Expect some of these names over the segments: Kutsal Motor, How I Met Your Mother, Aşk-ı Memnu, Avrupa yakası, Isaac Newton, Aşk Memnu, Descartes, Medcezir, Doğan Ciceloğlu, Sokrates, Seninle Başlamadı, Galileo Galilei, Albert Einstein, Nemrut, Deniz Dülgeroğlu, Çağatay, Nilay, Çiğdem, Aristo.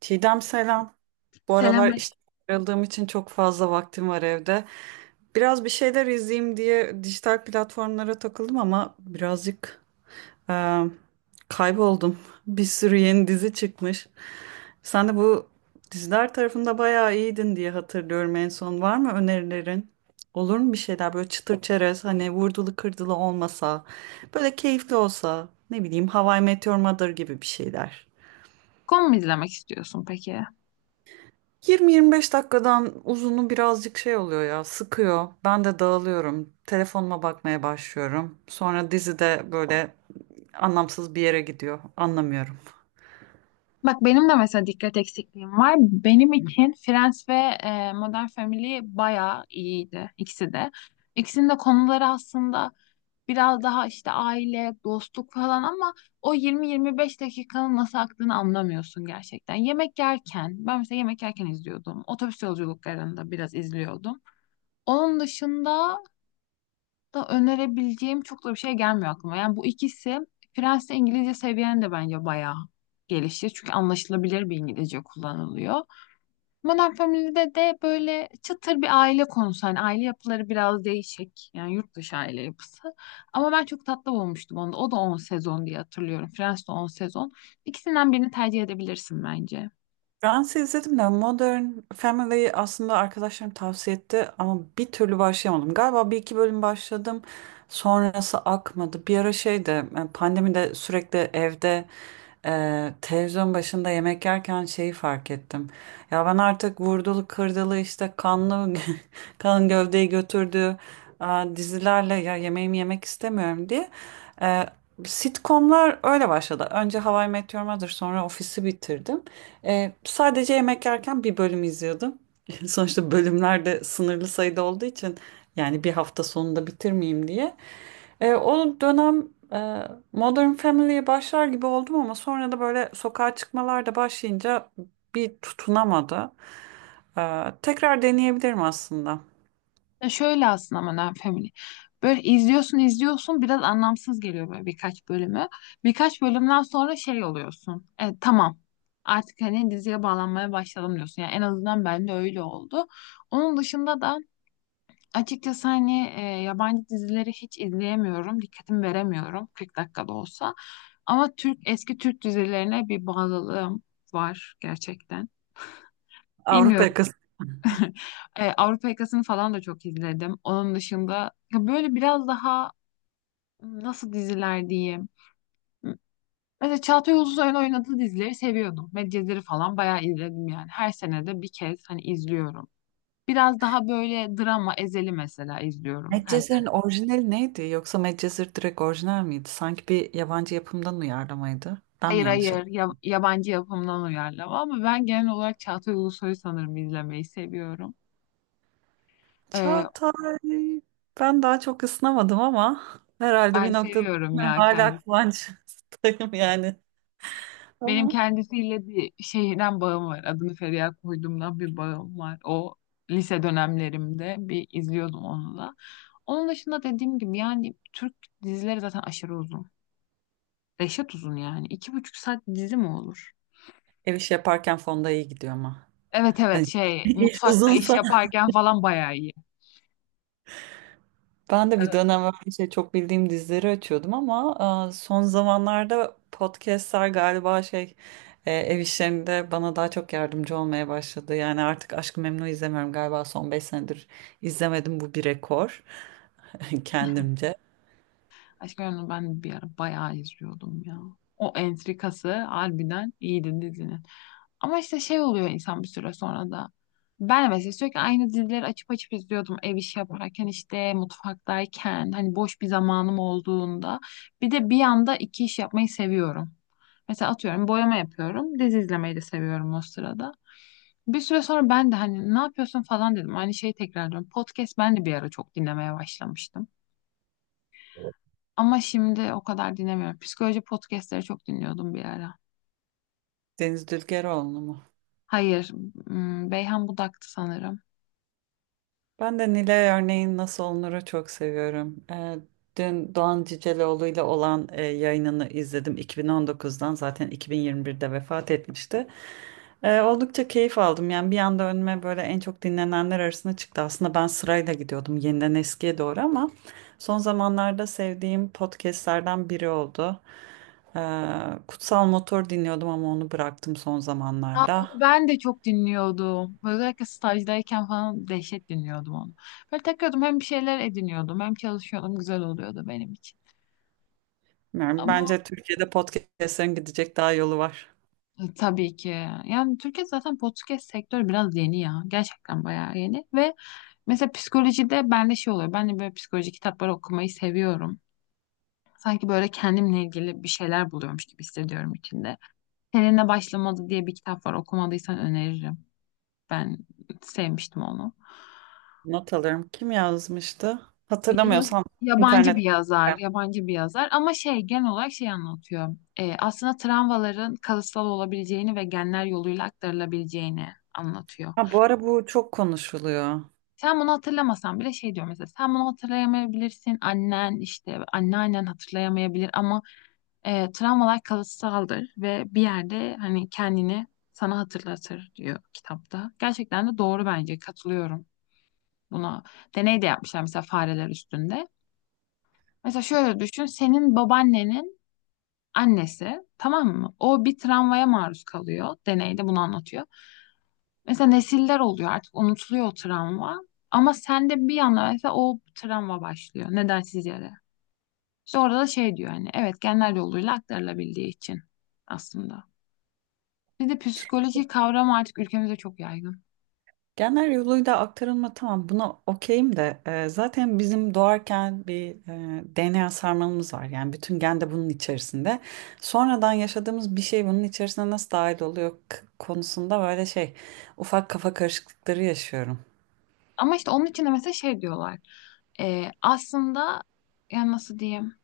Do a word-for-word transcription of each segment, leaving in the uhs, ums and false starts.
Çiğdem selam. Bu aralar Selamünaleyküm işte ayrıldığım için çok fazla vaktim var evde. Biraz bir şeyler izleyeyim diye dijital platformlara takıldım ama birazcık e, kayboldum. Bir sürü yeni dizi çıkmış. Sen de bu diziler tarafında bayağı iyiydin diye hatırlıyorum en son. Var mı önerilerin? Olur mu bir şeyler böyle çıtır çerez, hani vurdulu kırdılı olmasa, böyle keyifli olsa, ne bileyim How I Met Your Mother gibi bir şeyler. mu izlemek istiyorsun peki? Yirmi yirmi beş dakikadan uzunu birazcık şey oluyor ya, sıkıyor. Ben de dağılıyorum. Telefonuma bakmaya başlıyorum. Sonra dizi de böyle anlamsız bir yere gidiyor. Anlamıyorum. Bak benim de mesela dikkat eksikliğim var. Benim için Friends ve e, Modern Family bayağı iyiydi ikisi de. İkisinin de konuları aslında biraz daha işte aile, dostluk falan ama o yirmi yirmi beş dakikanın nasıl aktığını anlamıyorsun gerçekten. Yemek yerken, ben mesela yemek yerken izliyordum. Otobüs yolculuklarında biraz izliyordum. Onun dışında da önerebileceğim çok da bir şey gelmiyor aklıma. Yani bu ikisi Fransızca İngilizce seviyeni de bence bayağı gelişir. Çünkü anlaşılabilir bir İngilizce kullanılıyor. Modern Family'de de böyle çıtır bir aile konusu. Hani aile yapıları biraz değişik. Yani yurt dışı aile yapısı. Ama ben çok tatlı bulmuştum onu da. O da on sezon diye hatırlıyorum. Friends de on sezon. İkisinden birini tercih edebilirsin bence. Friends'i izledim de Modern Family'yi aslında arkadaşlarım tavsiye etti ama bir türlü başlayamadım. Galiba bir iki bölüm başladım, sonrası akmadı. Bir ara şeyde, e, pandemide, sürekli evde e, televizyon başında yemek yerken şeyi fark ettim. Ya ben artık vurdulu kırdılı işte kanlı kan gövdeyi götürdüğü e, dizilerle ya yemeğimi yemek istemiyorum diye. E, Sitcomlar öyle başladı. Önce How I Met Your Mother, sonra Office'i bitirdim. Ee, sadece yemek yerken bir bölüm izliyordum. Sonuçta bölümler de sınırlı sayıda olduğu için, yani bir hafta sonunda bitirmeyeyim diye. Ee, o dönem e, Modern Family'ye başlar gibi oldum ama sonra da böyle sokağa çıkmalar da başlayınca bir tutunamadı. Ee, tekrar deneyebilirim aslında. Ya şöyle aslında Modern Family. Böyle izliyorsun izliyorsun biraz anlamsız geliyor böyle birkaç bölümü. Birkaç bölümden sonra şey oluyorsun. E, tamam artık hani diziye bağlanmaya başladım diyorsun. Yani en azından bende öyle oldu. Onun dışında da açıkçası hani e, yabancı dizileri hiç izleyemiyorum. Dikkatimi veremiyorum kırk dakikada olsa. Ama Türk eski Türk dizilerine bir bağlılığım var gerçekten. Avrupa Bilmiyorum. yakası. E, Avrupa Yakası'nı falan da çok izledim. Onun dışında ya böyle biraz daha nasıl diziler diyeyim. Mesela Çağatay Ulusoy'un oynadığı dizileri seviyordum. Medcezir'i falan bayağı izledim yani. Her sene de bir kez hani izliyorum. Biraz daha böyle drama Ezel'i mesela izliyorum her sene. Medcezir'in orijinali neydi? Yoksa Medcezir direkt orijinal miydi? Sanki bir yabancı yapımdan uyarlamaydı. Ben mi Hayır yanlış... hayır ya- yabancı yapımdan uyarlama ama ben genel olarak Çağatay Ulusoy'u sanırım izlemeyi seviyorum. E, Çağatay, ben daha çok ısınamadım ama herhalde Ben bir noktada seviyorum ya. hala kıvançtayım yani. Benim Ama kendisiyle bir şeyden bağım var. Adını Feriha koyduğumdan bir bağım var. O lise dönemlerimde bir izliyordum onu da. Onun dışında dediğim gibi yani Türk dizileri zaten aşırı uzun. Reşat uzun yani. İki buçuk saat dizi mi olur? ev işi yaparken fonda iyi gidiyor ama. Evet evet Hani şey iş mutfakta iş uzunsa. yaparken falan bayağı iyi. Ben de bir Evet. dönem öyle şey, çok bildiğim dizileri açıyordum ama e, son zamanlarda podcastler galiba şey e, ev işlerinde bana daha çok yardımcı olmaya başladı. Yani artık Aşk-ı Memnu izlemiyorum, galiba son beş senedir izlemedim, bu bir rekor kendimce. Aşk Memnu ben bir ara bayağı izliyordum ya. O entrikası harbiden iyiydi dizinin. Ama işte şey oluyor insan bir süre sonra da. Ben mesela sürekli aynı dizileri açıp açıp izliyordum ev işi yaparken işte mutfaktayken hani boş bir zamanım olduğunda. Bir de bir anda iki iş yapmayı seviyorum. Mesela atıyorum boyama yapıyorum dizi izlemeyi de seviyorum o sırada. Bir süre sonra ben de hani ne yapıyorsun falan dedim. Aynı şeyi tekrarlıyorum. Podcast ben de bir ara çok dinlemeye başlamıştım. Ama şimdi o kadar dinlemiyorum. Psikoloji podcastleri çok dinliyordum bir ara. Deniz Dülgeroğlu mu? Hayır, hmm, Beyhan Budak'tı sanırım. Ben de Nilay örneğin nasıl olunur'u çok seviyorum. Ee, dün Doğan Ciceloğlu ile olan e, yayınını izledim, iki bin on dokuzdan, zaten iki bin yirmi birde vefat etmişti. Ee, oldukça keyif aldım yani, bir anda önüme böyle en çok dinlenenler arasında çıktı. Aslında ben sırayla gidiyordum yeniden eskiye doğru ama son zamanlarda sevdiğim podcastlerden biri oldu. Ee, Kutsal Motor dinliyordum ama onu bıraktım son Aa, zamanlarda. onu ben de çok dinliyordum. Özellikle stajdayken falan dehşet dinliyordum onu. Böyle takıyordum hem bir şeyler ediniyordum hem çalışıyordum. Güzel oluyordu benim için. Yani Ama bence Türkiye'de podcastlerin gidecek daha yolu var. e, tabii ki. Yani Türkiye zaten podcast sektörü biraz yeni ya. Gerçekten bayağı yeni. Ve mesela psikolojide bende şey oluyor. Ben de böyle psikoloji kitapları okumayı seviyorum. Sanki böyle kendimle ilgili bir şeyler buluyormuş gibi hissediyorum içinde. Seninle başlamadı diye bir kitap var. Okumadıysan öneririm. Ben sevmiştim onu. Not alırım. Kim yazmıştı? Yaz- Hatırlamıyorsam Yabancı internet. bir yazar, yabancı bir yazar ama şey genel olarak şey anlatıyor. Ee, aslında travmaların kalıtsal olabileceğini ve genler yoluyla aktarılabileceğini anlatıyor. Ha, bu ara bu çok konuşuluyor. Sen bunu hatırlamasan bile şey diyor mesela sen bunu hatırlayamayabilirsin annen işte anneannen hatırlayamayabilir ama e, travmalar kalıtsaldır ve bir yerde hani kendini sana hatırlatır diyor kitapta. Gerçekten de doğru bence katılıyorum buna. Deney de yapmışlar mesela fareler üstünde. Mesela şöyle düşün senin babaannenin annesi tamam mı? O bir travmaya maruz kalıyor. Deneyde bunu anlatıyor. Mesela nesiller oluyor artık unutuluyor o travma. Ama sende bir anda mesela o travma başlıyor nedensiz yere. İşte orada da şey diyor hani evet genler yoluyla aktarılabildiği için aslında. Bir de psikoloji kavramı artık ülkemizde çok yaygın. Genel yoluyla aktarılma, tamam, buna okeyim de, e, zaten bizim doğarken bir e, D N A sarmalımız var. Yani bütün gen de bunun içerisinde. Sonradan yaşadığımız bir şey bunun içerisine nasıl dahil oluyor k- konusunda, böyle şey, ufak kafa karışıklıkları yaşıyorum. Ama işte onun için de mesela şey diyorlar. Ee, aslında yani nasıl diyeyim?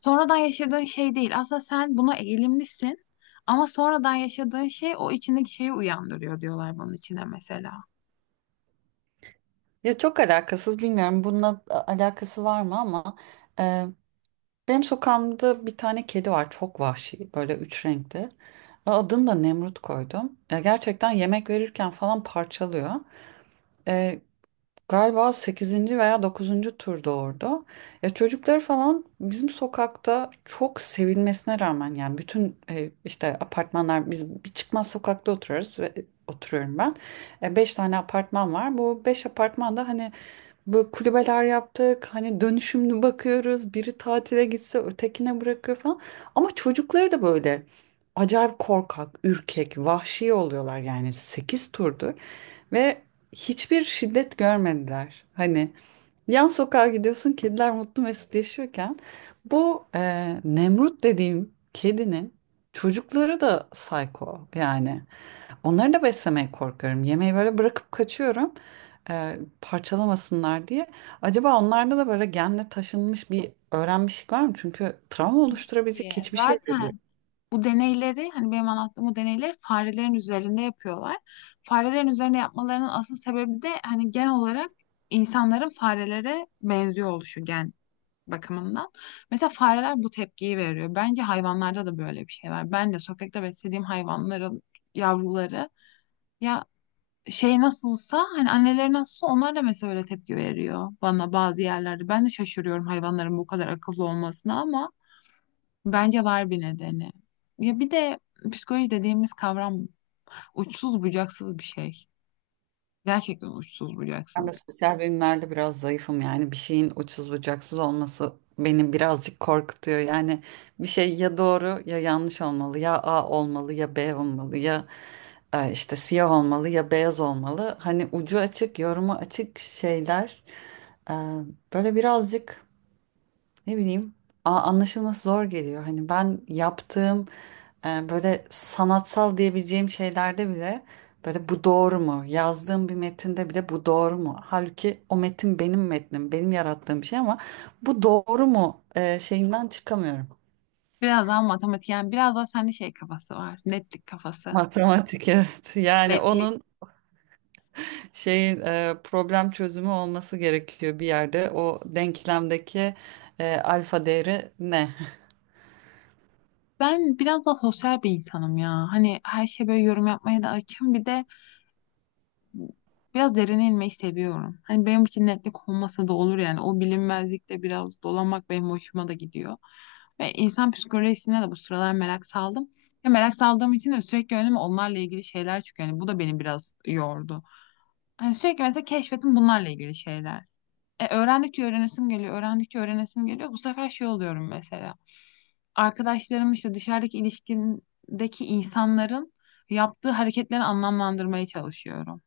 Sonradan yaşadığın şey değil. Aslında sen buna eğilimlisin ama sonradan yaşadığın şey o içindeki şeyi uyandırıyor diyorlar bunun içine mesela. Ya çok alakasız, bilmiyorum bununla a- alakası var mı ama benim sokağımda bir tane kedi var, çok vahşi, böyle üç renkli. E, Adını da Nemrut koydum. Ya gerçekten yemek verirken falan parçalıyor. E, galiba sekizinci veya dokuzuncu tur doğurdu. Ya çocukları falan bizim sokakta çok sevilmesine rağmen, yani bütün e, işte apartmanlar, biz bir çıkmaz sokakta oturuyoruz ve oturuyorum ben. E, beş tane apartman var. Bu beş apartman da hani böyle kulübeler yaptık. Hani dönüşümlü bakıyoruz. Biri tatile gitse ötekine bırakıyor falan. Ama çocukları da böyle acayip korkak, ürkek, vahşi oluyorlar, yani sekiz turdur ve hiçbir şiddet görmediler. Hani yan sokağa gidiyorsun kediler mutlu mesut yaşıyorken, bu e, Nemrut dediğim kedinin çocukları da psycho yani. Onları da beslemeye korkuyorum. Yemeği böyle bırakıp kaçıyorum e, parçalamasınlar diye. Acaba onlarda da böyle genle taşınmış bir öğrenmişlik var mı? Çünkü travma oluşturabilecek Ee, hiçbir şey veriyor. Zaten bu deneyleri hani benim anlattığım bu deneyleri farelerin üzerinde yapıyorlar. Farelerin üzerinde yapmalarının asıl sebebi de hani genel olarak insanların farelere benziyor oluşu gen bakımından. Mesela fareler bu tepkiyi veriyor. Bence hayvanlarda da böyle bir şey var. Ben de sokakta beslediğim hayvanların yavruları ya şey nasılsa hani anneleri nasılsa onlar da mesela öyle tepki veriyor bana bazı yerlerde. Ben de şaşırıyorum hayvanların bu kadar akıllı olmasına ama bence var bir nedeni. Ya bir de psikoloji dediğimiz kavram uçsuz bucaksız bir şey. Gerçekten uçsuz Ben bucaksız. de sosyal bilimlerde biraz zayıfım, yani bir şeyin uçsuz bucaksız olması beni birazcık korkutuyor. Yani bir şey ya doğru ya yanlış olmalı, ya A olmalı ya B olmalı, ya e, işte siyah olmalı ya beyaz olmalı. Hani ucu açık, yorumu açık şeyler e, böyle birazcık, ne bileyim, a- anlaşılması zor geliyor. Hani ben yaptığım e, böyle sanatsal diyebileceğim şeylerde bile, böyle bu doğru mu? Yazdığım bir metinde bile bu doğru mu? Halbuki o metin benim metnim, benim yarattığım bir şey ama bu doğru mu e, şeyinden çıkamıyorum. Biraz daha matematik yani biraz daha sende şey kafası var. Netlik kafası. Matematik evet. Yani Netlik. onun şeyin, e, problem çözümü olması gerekiyor bir yerde. O denklemdeki e, alfa değeri ne? Ben biraz da sosyal bir insanım ya. Hani her şeye böyle yorum yapmaya da açım. Bir de biraz derine inmeyi seviyorum. Hani benim için netlik olmasa da olur yani. O bilinmezlikle biraz dolanmak benim hoşuma da gidiyor. Ve insan psikolojisine de bu sıralar merak saldım. Ya merak saldığım için de sürekli önüme onlarla ilgili şeyler çıkıyor. Yani bu da beni biraz yordu. Hani sürekli mesela keşfettim bunlarla ilgili şeyler. E, öğrendikçe öğrenesim geliyor, öğrendikçe öğrenesim geliyor. Bu sefer şey oluyorum mesela. Arkadaşlarım işte dışarıdaki ilişkindeki insanların yaptığı hareketleri anlamlandırmaya çalışıyorum.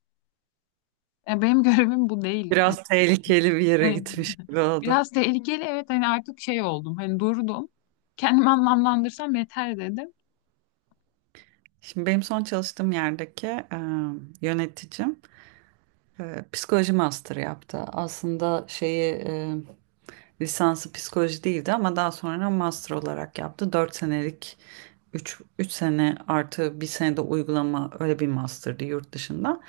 E, benim görevim bu değil. Hani, Biraz tehlikeli bir yere hani gitmiş gibi oldu. biraz tehlikeli evet hani artık şey oldum. Hani durdum. Kendimi anlamlandırsam yeter dedim. Şimdi benim son çalıştığım yerdeki e, yöneticim e, psikoloji master yaptı. Aslında şeyi, e, lisansı psikoloji değildi ama daha sonra master olarak yaptı. Dört senelik, üç üç sene artı bir sene de uygulama, öyle bir master'dı yurt dışında.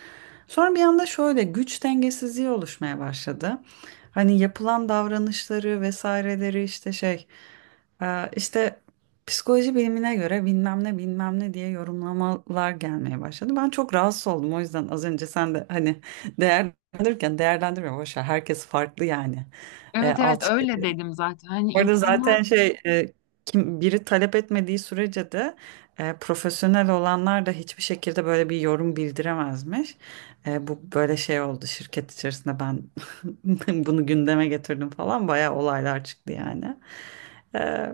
Sonra bir anda şöyle güç dengesizliği oluşmaya başladı. Hani yapılan davranışları vesaireleri, işte şey, e, işte psikoloji bilimine göre bilmem ne bilmem ne diye yorumlamalar gelmeye başladı. Ben çok rahatsız oldum, o yüzden az önce sen de hani değerlendirirken, değerlendirme boş ver, herkes farklı yani. E, Evet evet alt öyle dedim zaten. Hani Orada insanlar. zaten şey, e, kim biri talep etmediği sürece de e, profesyonel olanlar da hiçbir şekilde böyle bir yorum bildiremezmiş. E, bu böyle şey oldu şirket içerisinde, ben bunu gündeme getirdim falan, bayağı olaylar çıktı yani. E,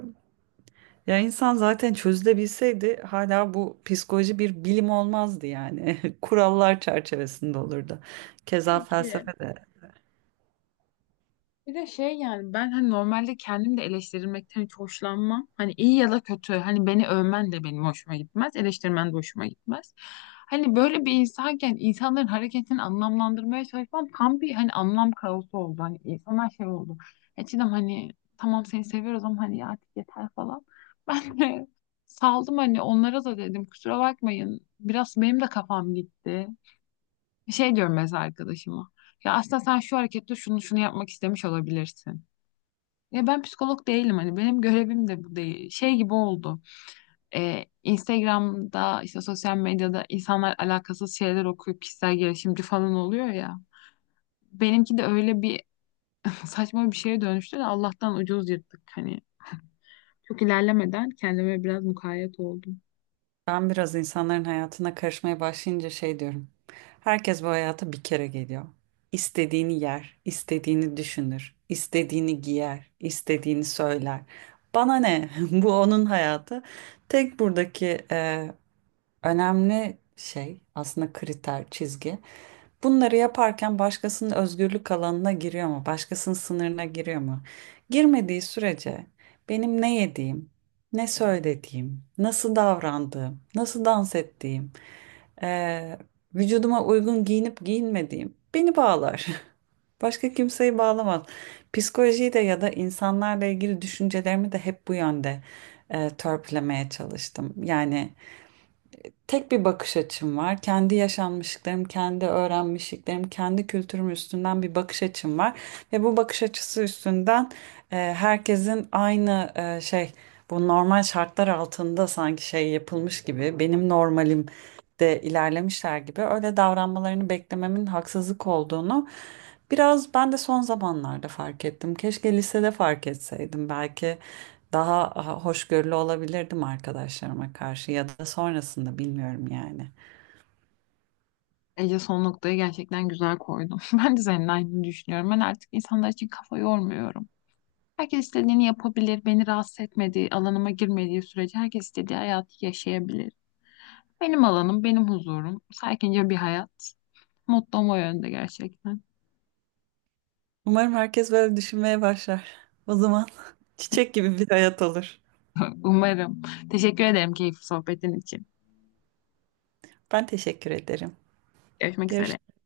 ya insan zaten çözülebilseydi hala bu psikoloji bir bilim olmazdı yani. Kurallar çerçevesinde olurdu. Keza Peki. felsefe de. Bir de şey yani ben hani normalde kendim de eleştirilmekten hiç hoşlanmam. Hani iyi ya da kötü hani beni övmen de benim hoşuma gitmez, eleştirmen de hoşuma gitmez. Hani böyle bir insanken insanların hareketini anlamlandırmaya çalışmam tam bir hani anlam kaosu oldu. Hani insanlar şey oldu. Eskiden hani tamam seni seviyoruz ama hani ya artık yeter falan. Ben de saldım hani onlara da dedim kusura bakmayın. Biraz benim de kafam gitti. Şey diyorum mesela arkadaşıma. Ya aslında sen şu harekette şunu şunu yapmak istemiş olabilirsin. Ya ben psikolog değilim hani benim görevim de bu değil. Şey gibi oldu. Ee, Instagram'da işte sosyal medyada insanlar alakasız şeyler okuyup kişisel gelişimci falan oluyor ya. Benimki de öyle bir saçma bir şeye dönüştü de Allah'tan ucuz yırttık hani. Çok ilerlemeden kendime biraz mukayyet oldum. Ben biraz insanların hayatına karışmaya başlayınca şey diyorum. Herkes bu hayata bir kere geliyor. İstediğini yer, istediğini düşünür, istediğini giyer, istediğini söyler. Bana ne? Bu onun hayatı. Tek buradaki önemli şey aslında kriter, çizgi. Bunları yaparken başkasının özgürlük alanına giriyor mu? Başkasının sınırına giriyor mu? Girmediği sürece benim ne yediğim, ne söylediğim, nasıl davrandığım, nasıl dans ettiğim, eee, vücuduma uygun giyinip giyinmediğim beni bağlar. Başka kimseyi bağlamaz. Psikolojiyi de ya da insanlarla ilgili düşüncelerimi de hep bu yönde eee törpülemeye çalıştım. Yani tek bir bakış açım var. Kendi yaşanmışlıklarım, kendi öğrenmişliklerim, kendi kültürüm üstünden bir bakış açım var. Ve bu bakış açısı üstünden e, herkesin aynı, e, şey, bu normal şartlar altında sanki şey yapılmış gibi, benim normalim de ilerlemişler gibi öyle davranmalarını beklememin haksızlık olduğunu biraz ben de son zamanlarda fark ettim. Keşke lisede fark etseydim belki. Daha hoşgörülü olabilirdim arkadaşlarıma karşı ya da sonrasında, bilmiyorum yani. Ece son noktayı gerçekten güzel koydum. Ben de senin aynı düşünüyorum. Ben artık insanlar için kafa yormuyorum. Herkes istediğini yapabilir, beni rahatsız etmediği, alanıma girmediği sürece herkes istediği hayatı yaşayabilir. Benim alanım, benim huzurum, sakince bir hayat. Mutlu o yönde gerçekten. Umarım herkes böyle düşünmeye başlar. O zaman çiçek gibi bir hayat olur. Umarım. Teşekkür ederim keyifli sohbetin için. Ben teşekkür ederim. Görüşmek üzere. Görüşürüz.